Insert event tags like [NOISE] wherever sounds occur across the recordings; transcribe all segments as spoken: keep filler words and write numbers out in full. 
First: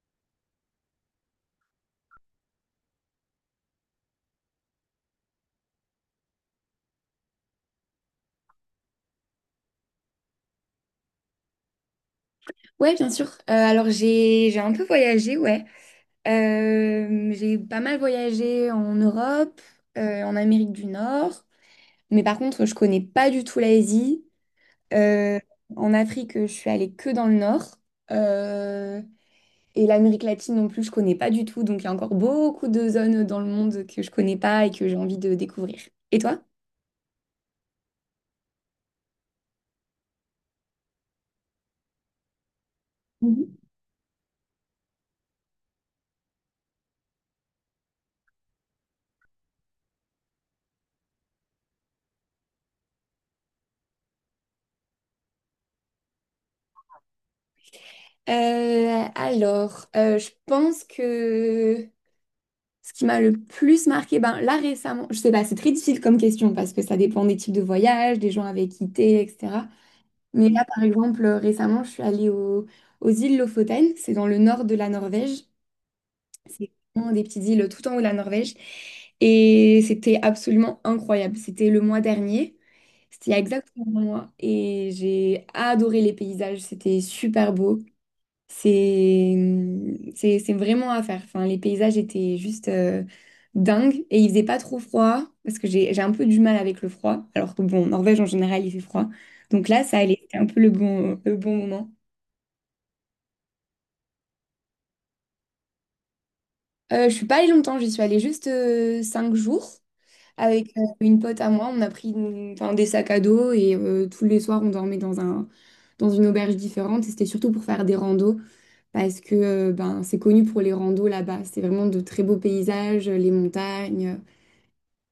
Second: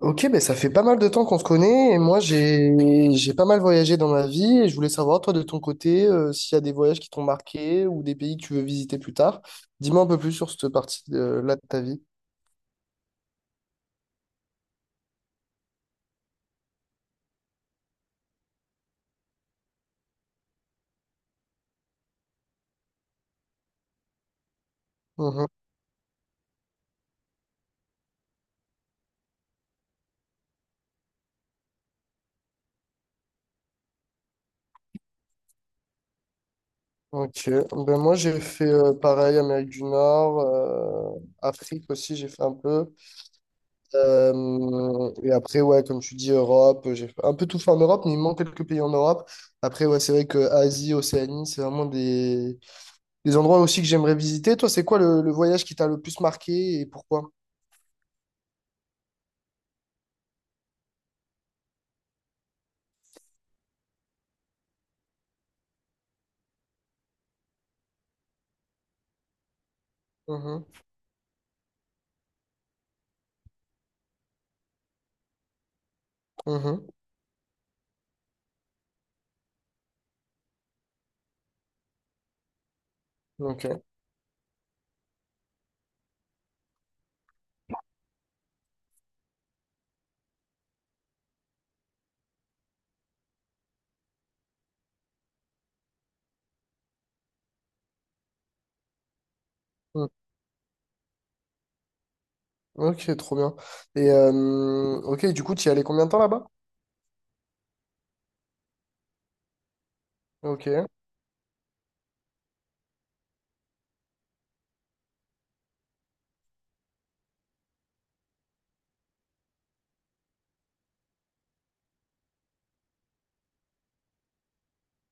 Ok, ben ça fait pas mal de temps qu'on se connaît et moi j'ai j'ai pas mal voyagé dans ma vie et je voulais savoir toi de ton côté euh, s'il y a des voyages qui t'ont marqué ou des pays que tu veux visiter plus tard. Dis-moi un peu plus sur cette partie de, là de ta vie. Ouais, bien sûr. Euh, alors j'ai j'ai un peu voyagé, ouais. Euh, j'ai pas mal voyagé en Europe, euh, en Amérique du Nord, mais par contre je connais pas du tout l'Asie. Euh, Mhm. En Afrique, je suis allée que dans le Nord. Euh, et l'Amérique latine non plus, je connais pas du tout. Donc il y a encore beaucoup de zones dans le monde que je connais pas et que j'ai envie de découvrir. Et toi? Ok, ben moi j'ai fait euh, pareil Amérique du Nord, euh, Afrique aussi j'ai fait un peu. Mhm. Euh, et après ouais comme tu dis Europe, j'ai un peu tout fait en Europe mais il me manque quelques pays en Europe. Après ouais c'est vrai que Asie, Océanie c'est vraiment des Des endroits aussi que j'aimerais visiter. Toi, c'est quoi le, le voyage qui t'a le plus marqué et pourquoi? Euh, alors, euh, je pense que ce qui m'a le plus marqué, ben là récemment, je sais pas, c'est très difficile comme question parce que ça dépend des types de voyages, des gens avec qui t'es, et cetera. Mais là, Mhm, par exemple, euh, récemment, je suis allée au- aux îles Lofoten, c'est dans le nord de la Norvège. C'est mhm, vraiment des petites îles tout en haut de la Norvège. Et c'était absolument incroyable. C'était le mois dernier, c'était il y a ok. exactement un mois, et j'ai adoré les paysages, c'était super beau. C'est c'est- c'est vraiment à faire. Enfin, les paysages étaient juste euh, dingues, et il faisait pas trop froid parce que j'ai j'ai un peu du mal avec le froid. Alors que bon, en Norvège en général il fait froid. Donc là, ça Mm. allait, c'était un peu le bon, le bon moment. Ok, trop bien. Et euh, ok, du coup, tu y allais combien de temps là-bas? Euh, je suis pas allée longtemps, j'y suis allée juste euh, cinq jours avec euh, Ok. une pote à moi. On a pris une- Enfin, des sacs à dos, et euh, tous les soirs on dormait dans un, dans une auberge différente. Et c'était surtout pour faire des randos, parce que euh, ben, c'est connu pour les randos là-bas. C'est vraiment de très beaux paysages, les montagnes.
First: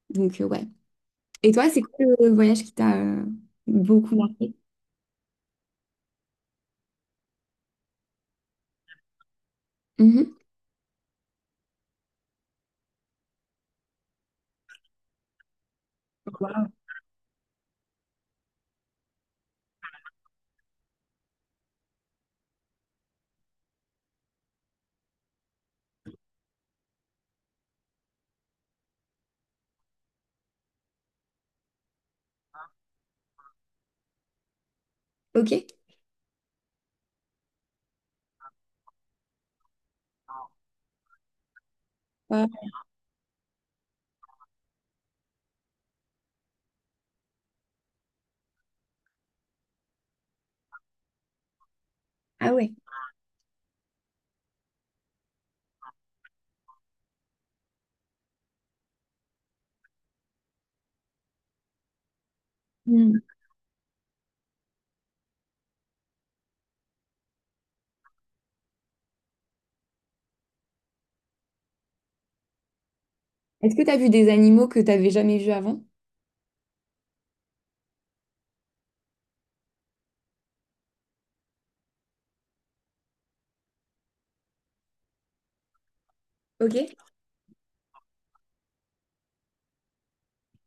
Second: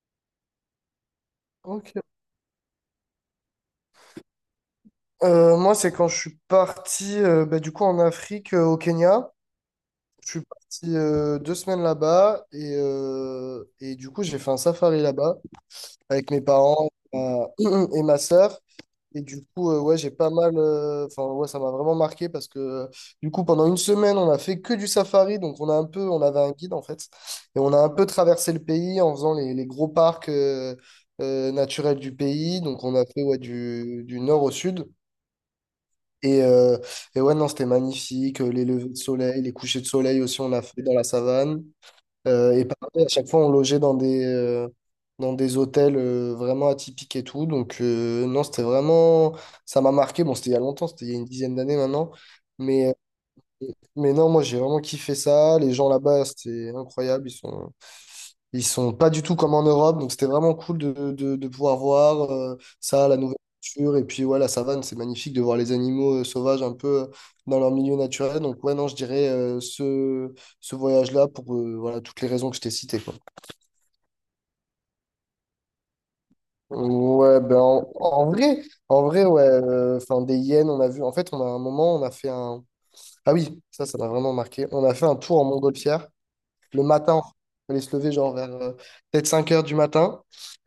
Donc, euh, ouais. Et toi, c'est Ok. quoi le voyage qui t'a euh, beaucoup marqué? Euh, moi, c'est quand je suis parti euh, bah, du coup en Afrique, euh, au Kenya. Je Mhm. suis parti euh, deux semaines là-bas et, euh, et du coup, j'ai fait un safari là-bas, avec mes Wow. parents euh, [CLEARS THROAT] et ma sœur. Et du coup, euh, ouais, j'ai pas mal. euh, Enfin, ouais, ça m'a vraiment marqué parce que euh, du coup, pendant une semaine, on a fait que du safari. Donc, on a un peu, on avait un guide en fait. Et on a un peu traversé le pays en faisant les, les gros parcs euh, euh, naturels du pays. Donc, on a fait ouais, du, du nord au sud. Ok. Et, euh, et ouais, non, c'était magnifique. Euh, Les levées de soleil, les couchers de soleil aussi, on a fait dans la savane. Ouais. Euh, et pareil, à chaque fois, on logeait dans des, euh, dans des hôtels euh, vraiment atypiques et tout. Donc, euh, non, c'était vraiment. Ça m'a marqué. Bon, c'était il y a longtemps, c'était il y a une dizaine d'années maintenant. Ah ouais. Mais, euh, mais non, moi, j'ai vraiment kiffé ça. Les gens là-bas, c'était incroyable. Ils sont, ils sont pas du tout comme en Europe. Donc, c'était vraiment cool de, de, de pouvoir voir euh, ça, la Mm. nouvelle culture. Et puis, ouais, la savane, c'est magnifique de voir les animaux euh, sauvages un peu euh, dans leur milieu naturel. Donc, ouais, non, je dirais euh, ce, ce voyage-là pour euh, voilà, toutes les raisons que je t'ai citées, quoi. Est-ce que t'as vu des animaux que t'avais jamais vus avant? Ouais, ben en, en vrai, en vrai, ouais, euh, enfin des hyènes, on a vu. En fait, on a un moment, on a fait un. Ah oui, ça, ça m'a vraiment marqué. On a fait un tour en montgolfière le Ok. matin. On allait se lever genre vers euh, peut-être cinq heures du matin.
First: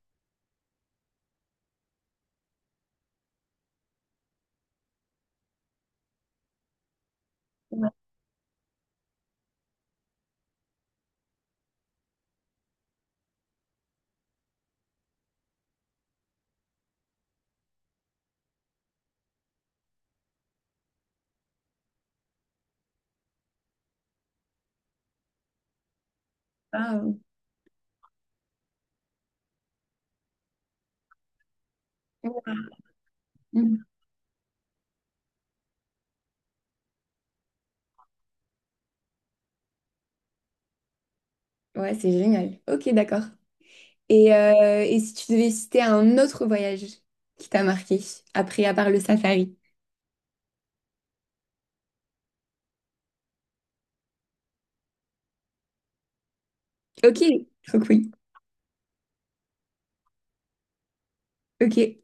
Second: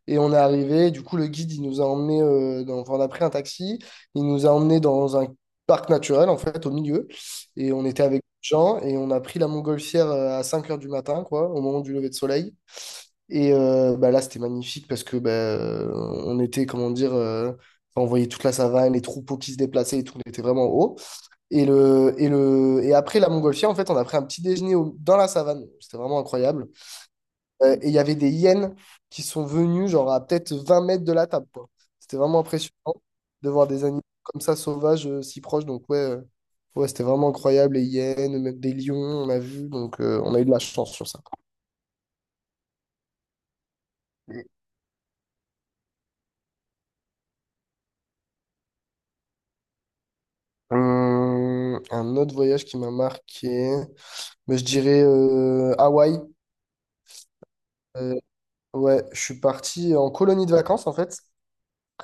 Et on est arrivé. Du coup, le guide, il nous a emmenés, euh, dans, enfin, on a pris un taxi. Il nous a emmenés dans un parc naturel, en fait, au milieu. Et on Ouais. était avec des gens. Et on a pris la montgolfière euh, à cinq heures du matin, quoi, au moment du lever de soleil. Et euh, bah là, c'était magnifique parce que bah, euh, on était, comment dire, euh, enfin, on voyait toute la savane, les troupeaux qui se déplaçaient et tout, on était vraiment en haut. Et, le, et, le, et après la montgolfière, en fait, on a pris un petit déjeuner au- dans la savane. C'était vraiment incroyable. Ah, euh, Euh, et il y avait des hyènes qui sont venues, genre à peut-être vingt mètres de la table, quoi. C'était vraiment impressionnant de voir Mm. des animaux comme ça sauvages euh, si proches. Donc, ouais, euh, ouais, c'était vraiment incroyable. Les hyènes, même des lions, on a vu. Donc, euh, on a eu de la chance sur ça. Ouais, c'est génial. Ok, d'accord. Et, euh, et si tu devais citer un autre voyage qui t'a marqué, après, à part le safari? Hum, un autre voyage qui m'a marqué, mais je dirais euh, Hawaï. Ok, trop cool. Euh, ouais, je suis parti en colonie de vacances en fait, Ok.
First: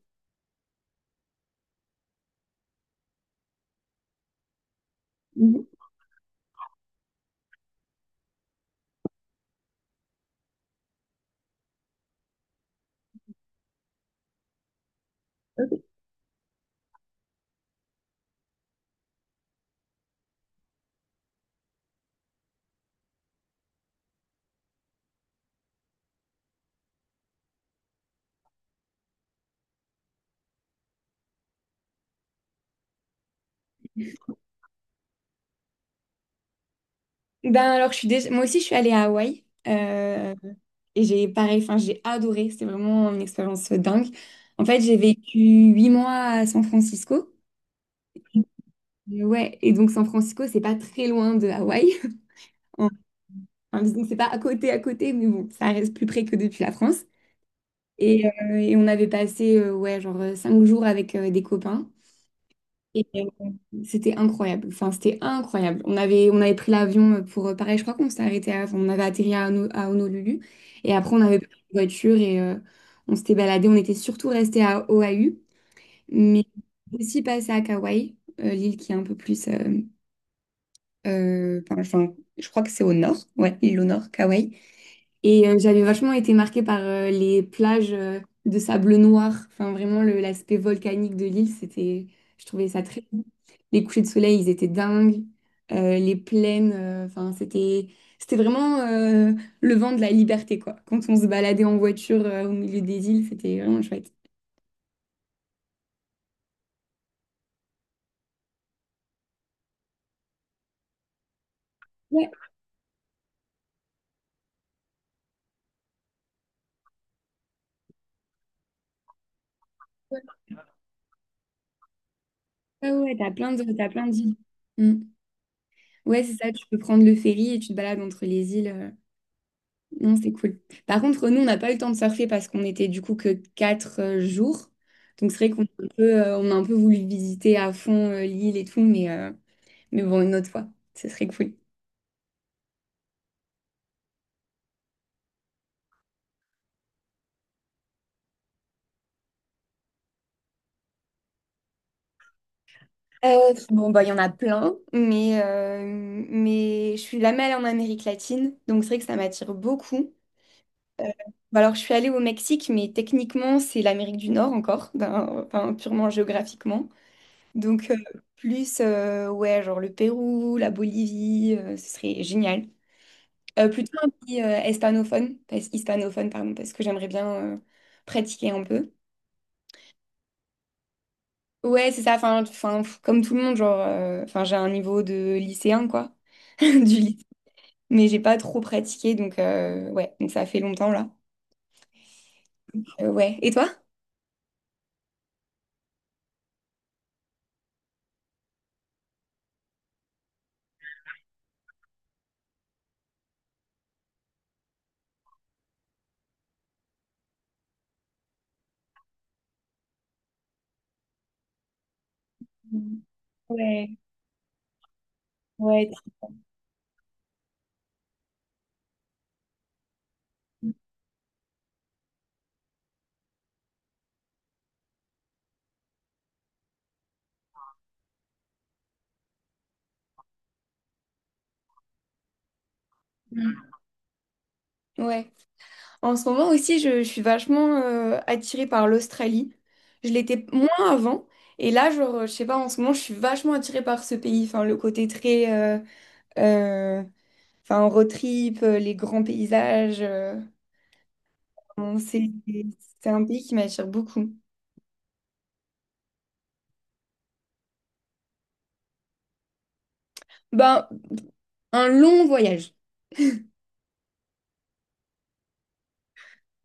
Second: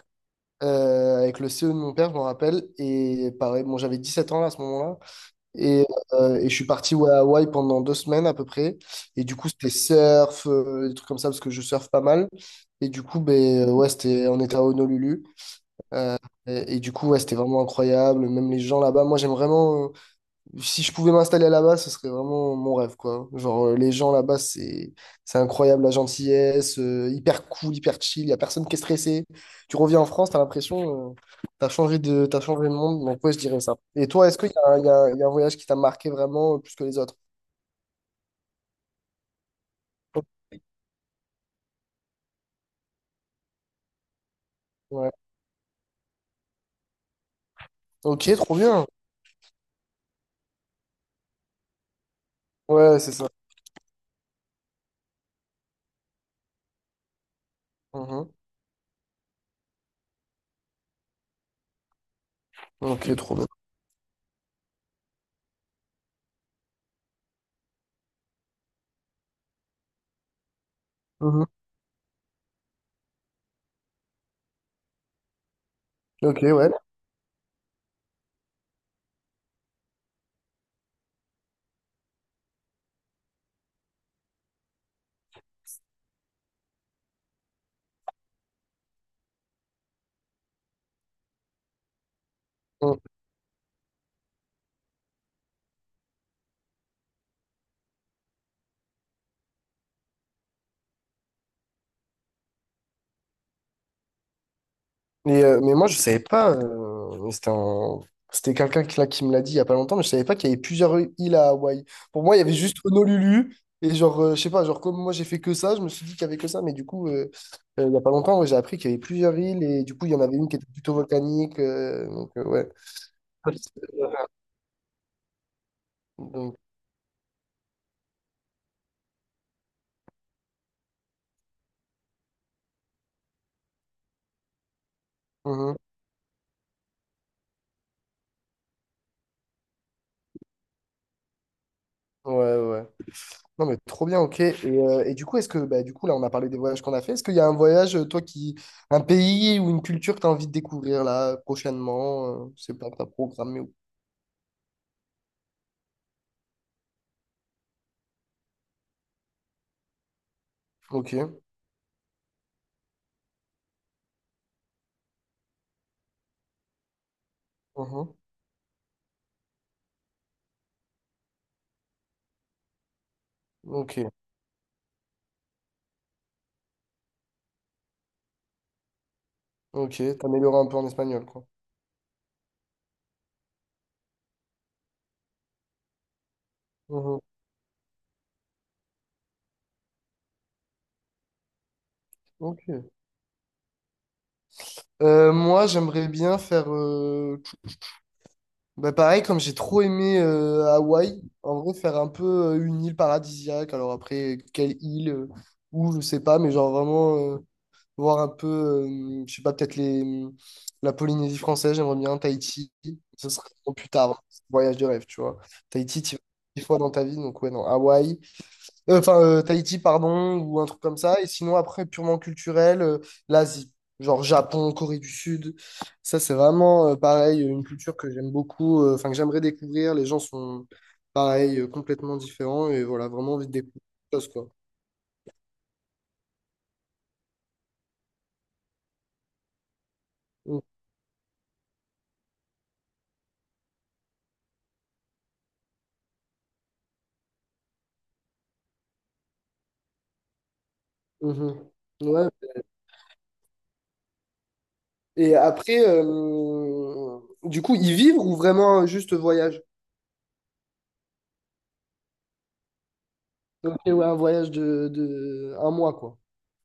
euh, avec le C E de mon père, je m'en rappelle. Et pareil, bon, j'avais dix sept ans là, à ce moment-là. Mhm. Et, euh, et je suis parti ouais, à Hawaï pendant deux semaines à peu près. Et du coup, c'était surf, euh, des trucs comme ça, parce que je surfe pas mal. Et du coup, ben, euh, ouais, c'était, on était à Honolulu. Et, et du coup, ouais, c'était vraiment incroyable. Même les gens là-bas, moi j'aime vraiment. Si je pouvais m'installer là-bas, ce serait vraiment mon rêve, quoi. Genre, euh, les gens là-bas, c'est c'est incroyable, la gentillesse, euh, hyper cool, hyper chill, y a personne qui est stressé. Tu reviens en France, t'as l'impression, euh, t'as changé de, t'as changé de monde, donc ouais, je dirais ça. Et toi, est-ce qu'il y a, un- il y a un il y a un voyage qui t'a marqué vraiment euh, plus que les autres? Ben alors, je suis déjà... moi aussi, je suis allée à Hawaï, euh, et j'ai pareil, enfin, j'ai adoré. C'était vraiment une expérience dingue. En fait, j'ai Ouais. vécu huit mois à San Francisco. Ok, trop bien. Et ouais, et donc San Francisco, c'est pas très loin de Hawaï. Ouais, [LAUGHS] c'est ça. Enfin, disons que c'est pas à côté, à côté, mais bon, ça reste plus près que depuis la France. Et, Mhm. euh, et on avait passé, euh, ouais, genre euh, cinq jours avec euh, des copains. Ok, trop bien. C'était incroyable. Enfin, c'était incroyable. On avait, on avait pris l'avion euh, pour, euh, pareil, je crois qu'on s'est arrêté à, enfin, on avait atterri à, Hono- à Honolulu. Et après, on avait Mhm. pris une voiture et euh, on s'était baladé. On était surtout resté à Oahu, Ok, mais ouais. aussi passé à Kauai, euh, l'île qui est un peu plus. Euh, euh, enfin, enfin, je crois que c'est au nord. Ouais, l'île au nord, Kauai. Et euh, j'avais vachement été marquée par euh, les plages euh, de sable noir. Enfin, vraiment, le- l'aspect volcanique de l'île, c'était, je trouvais ça Mmh. très beau. Les couchers de soleil, ils étaient dingues. Euh, les plaines, euh, enfin, c'était, c'était vraiment euh, le vent de la liberté, quoi. Quand on se baladait en voiture euh, au milieu des îles, c'était vraiment chouette. Mais, euh, mais moi, je savais pas. euh, c'était un- c'était quelqu'un qui, là, qui me l'a dit il y a pas longtemps, mais je savais pas qu'il y avait plusieurs îles à Hawaï. Pour Ouais, moi, il y avait juste Honolulu. Et genre, euh, je sais pas, genre, comme moi, j'ai fait que ça, je me suis dit qu'il y avait que ça. Mais du coup, euh, euh, il y a pas longtemps, ouais, j'ai appris qu'il y avait plusieurs îles. Et du coup, il y en ouais, avait une qui était plutôt volcanique. euh, donc, euh, ouais. ouais, ouais, t'as plein de, t'as plein d'îles. Mm. Ouais, c'est ça, Donc, tu peux prendre le ferry et tu te balades entre les îles. euh, Non, c'est cool. Par contre, nous, on n'a pas eu le temps de surfer parce qu'on était du coup que quatre euh, jours. Donc c'est vrai qu'on a mhm. un peu, euh, on a un peu voulu visiter à fond euh, l'île et tout, mais, euh, mais bon, une autre fois, ce serait cool. Ouais, ouais. Non mais trop bien, ok. Et, euh, et du coup, est-ce que, bah, du coup, là, on a parlé des voyages qu'on a fait. Est-ce qu'il y a un voyage, euh, toi, qui, un pays ou une culture que tu as envie de découvrir là prochainement? Euh, je sais pas, que t'as Euh, programmé ou. Bon, bah, il y en a plein, mais, euh, mais je suis jamais allée en Amérique latine, donc c'est vrai que ça m'attire beaucoup. Euh, Ok. Bah, alors, je suis allée au Mexique, mais techniquement, c'est l'Amérique du Nord encore, d'un- enfin, purement géographiquement. Donc, euh, Mhm. plus, euh, ouais, genre le Pérou, la Bolivie, euh, ce serait génial. Euh, plutôt Ok. un pays euh, hispanophone, parce, hispanophone, pardon, parce que j'aimerais bien euh, pratiquer un peu. Ok. T'améliorer un peu en espagnol, quoi. Ouais, c'est ça, enfin, enfin, pff, comme tout le monde, genre, euh, enfin, j'ai un niveau de lycéen, quoi, [LAUGHS] du Mhm. lycée, mais j'ai pas trop pratiqué, donc, euh, ouais, donc ça fait longtemps, là. Ok. Euh, ouais, et toi? Euh, moi, j'aimerais bien faire, euh, bah, pareil, comme j'ai trop aimé euh, Hawaï, en vrai, faire un peu euh, une île paradisiaque. Alors après, quelle île, ou je sais pas, mais genre vraiment. Euh, voir un peu, euh, je sais pas, peut-être les, la Polynésie française, j'aimerais bien, Tahiti, ce sera plus tard, hein, voyage de rêve, tu vois. Tahiti, tu vas dix fois dans ta vie, donc ouais, non, Hawaï, Euh, enfin, euh, Tahiti, pardon, ou un truc comme ça, et sinon, après, purement culturel, euh, l'Asie, genre Japon, Corée du Sud, ça, c'est vraiment, euh, pareil, une culture que j'aime beaucoup, euh, enfin, que j'aimerais découvrir, les gens sont, pareil, euh, complètement différents, et voilà, vraiment envie de Mm. découvrir des choses, quoi. Ouais. En ce moment aussi, je, je suis vachement euh, attirée par l'Australie. Je l'étais moins avant. Et là, genre, je sais pas, en ce moment, je suis vachement attirée par ce pays. Enfin, le côté très... euh, euh, enfin, road trip, euh, les grands paysages. euh, Mhm. Bon, Ouais. c'est, c'est un pays qui m'attire beaucoup. Et après, euh, du coup, y vivre ou vraiment euh, juste voyage? Ben, un long voyage. Donc, euh, ouais, un voyage de, de un mois, quoi.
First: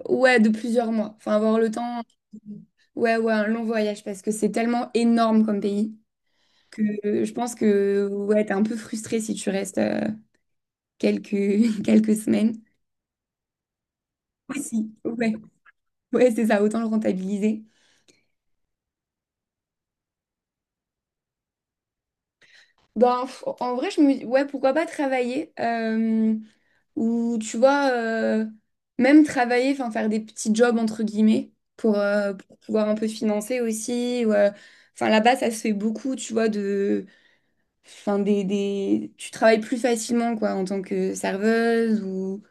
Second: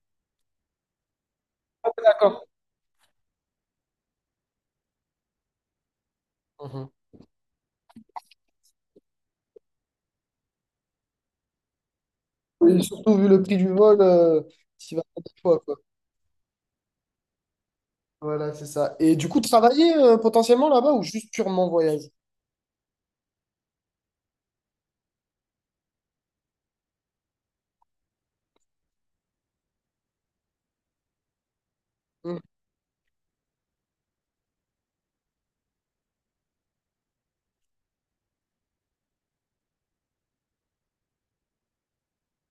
Ouais, de plusieurs mois. Enfin, avoir le Ah, temps... ouais, d'accord. Ouais, ouais, un long voyage parce que c'est tellement énorme comme pays que Mhm. euh, je pense que ouais, t'es un peu frustré si tu restes euh, quelques, [LAUGHS] quelques semaines. Et surtout, vu le prix du vol, euh, Aussi. t'y vas pas Ouais, deux fois, quoi. ouais, c'est ça, autant le rentabiliser. Voilà, c'est ça. Et du coup, travailler euh, potentiellement là-bas ou juste purement voyage? Ben, pff, en vrai, je me dis, ouais, pourquoi pas travailler, euh, ou tu vois, euh, même travailler, enfin faire des petits jobs entre guillemets pour, euh, Mhm. pour pouvoir un peu financer aussi, ou, euh, enfin, là-bas, ça se fait beaucoup, tu vois, de, enfin, des, des, tu travailles plus facilement quoi en tant que serveuse, ou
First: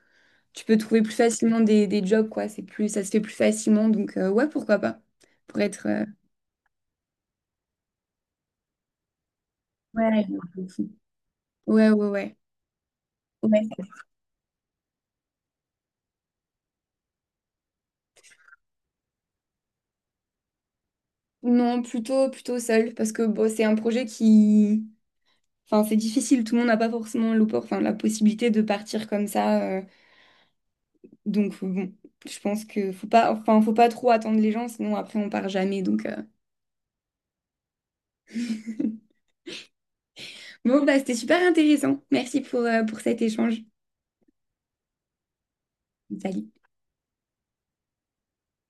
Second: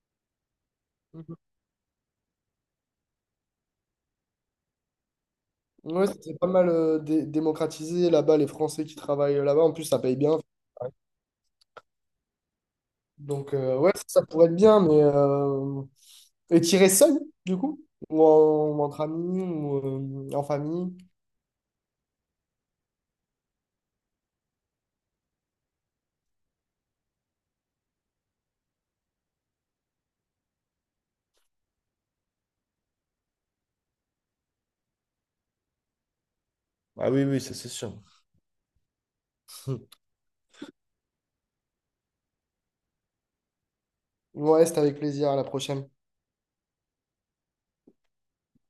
tu peux trouver plus Mhm. facilement des, des jobs quoi. C'est plus, ça se fait plus facilement, donc euh, ouais, pourquoi pas pour être, euh, Ouais, c'est pas mal euh, dé- démocratisé là-bas, les Français qui travaillent là-bas. En plus, ça paye ouais, je bien. m'en fous. ouais, ouais, ouais. Donc, euh, Ouais. ouais, ça, ça pourrait être bien, mais. euh, Et tirer seul, du coup? Ou en- ou entre amis, ou euh, en famille? Non, plutôt, plutôt seul, parce que bon, c'est un projet qui... Enfin, c'est difficile, tout le monde n'a pas forcément l'oppor- enfin, la possibilité de partir comme ça. euh, donc, bon, je pense que faut pas... Enfin, faut pas trop attendre les gens, sinon après, on part jamais. Donc, euh. Ah oui, oui, ça c'est sûr. [LAUGHS] Bon, bah, c'était super intéressant. Merci pour, euh, pour cet échange. Ouais, c'était avec plaisir. À la prochaine. Salut.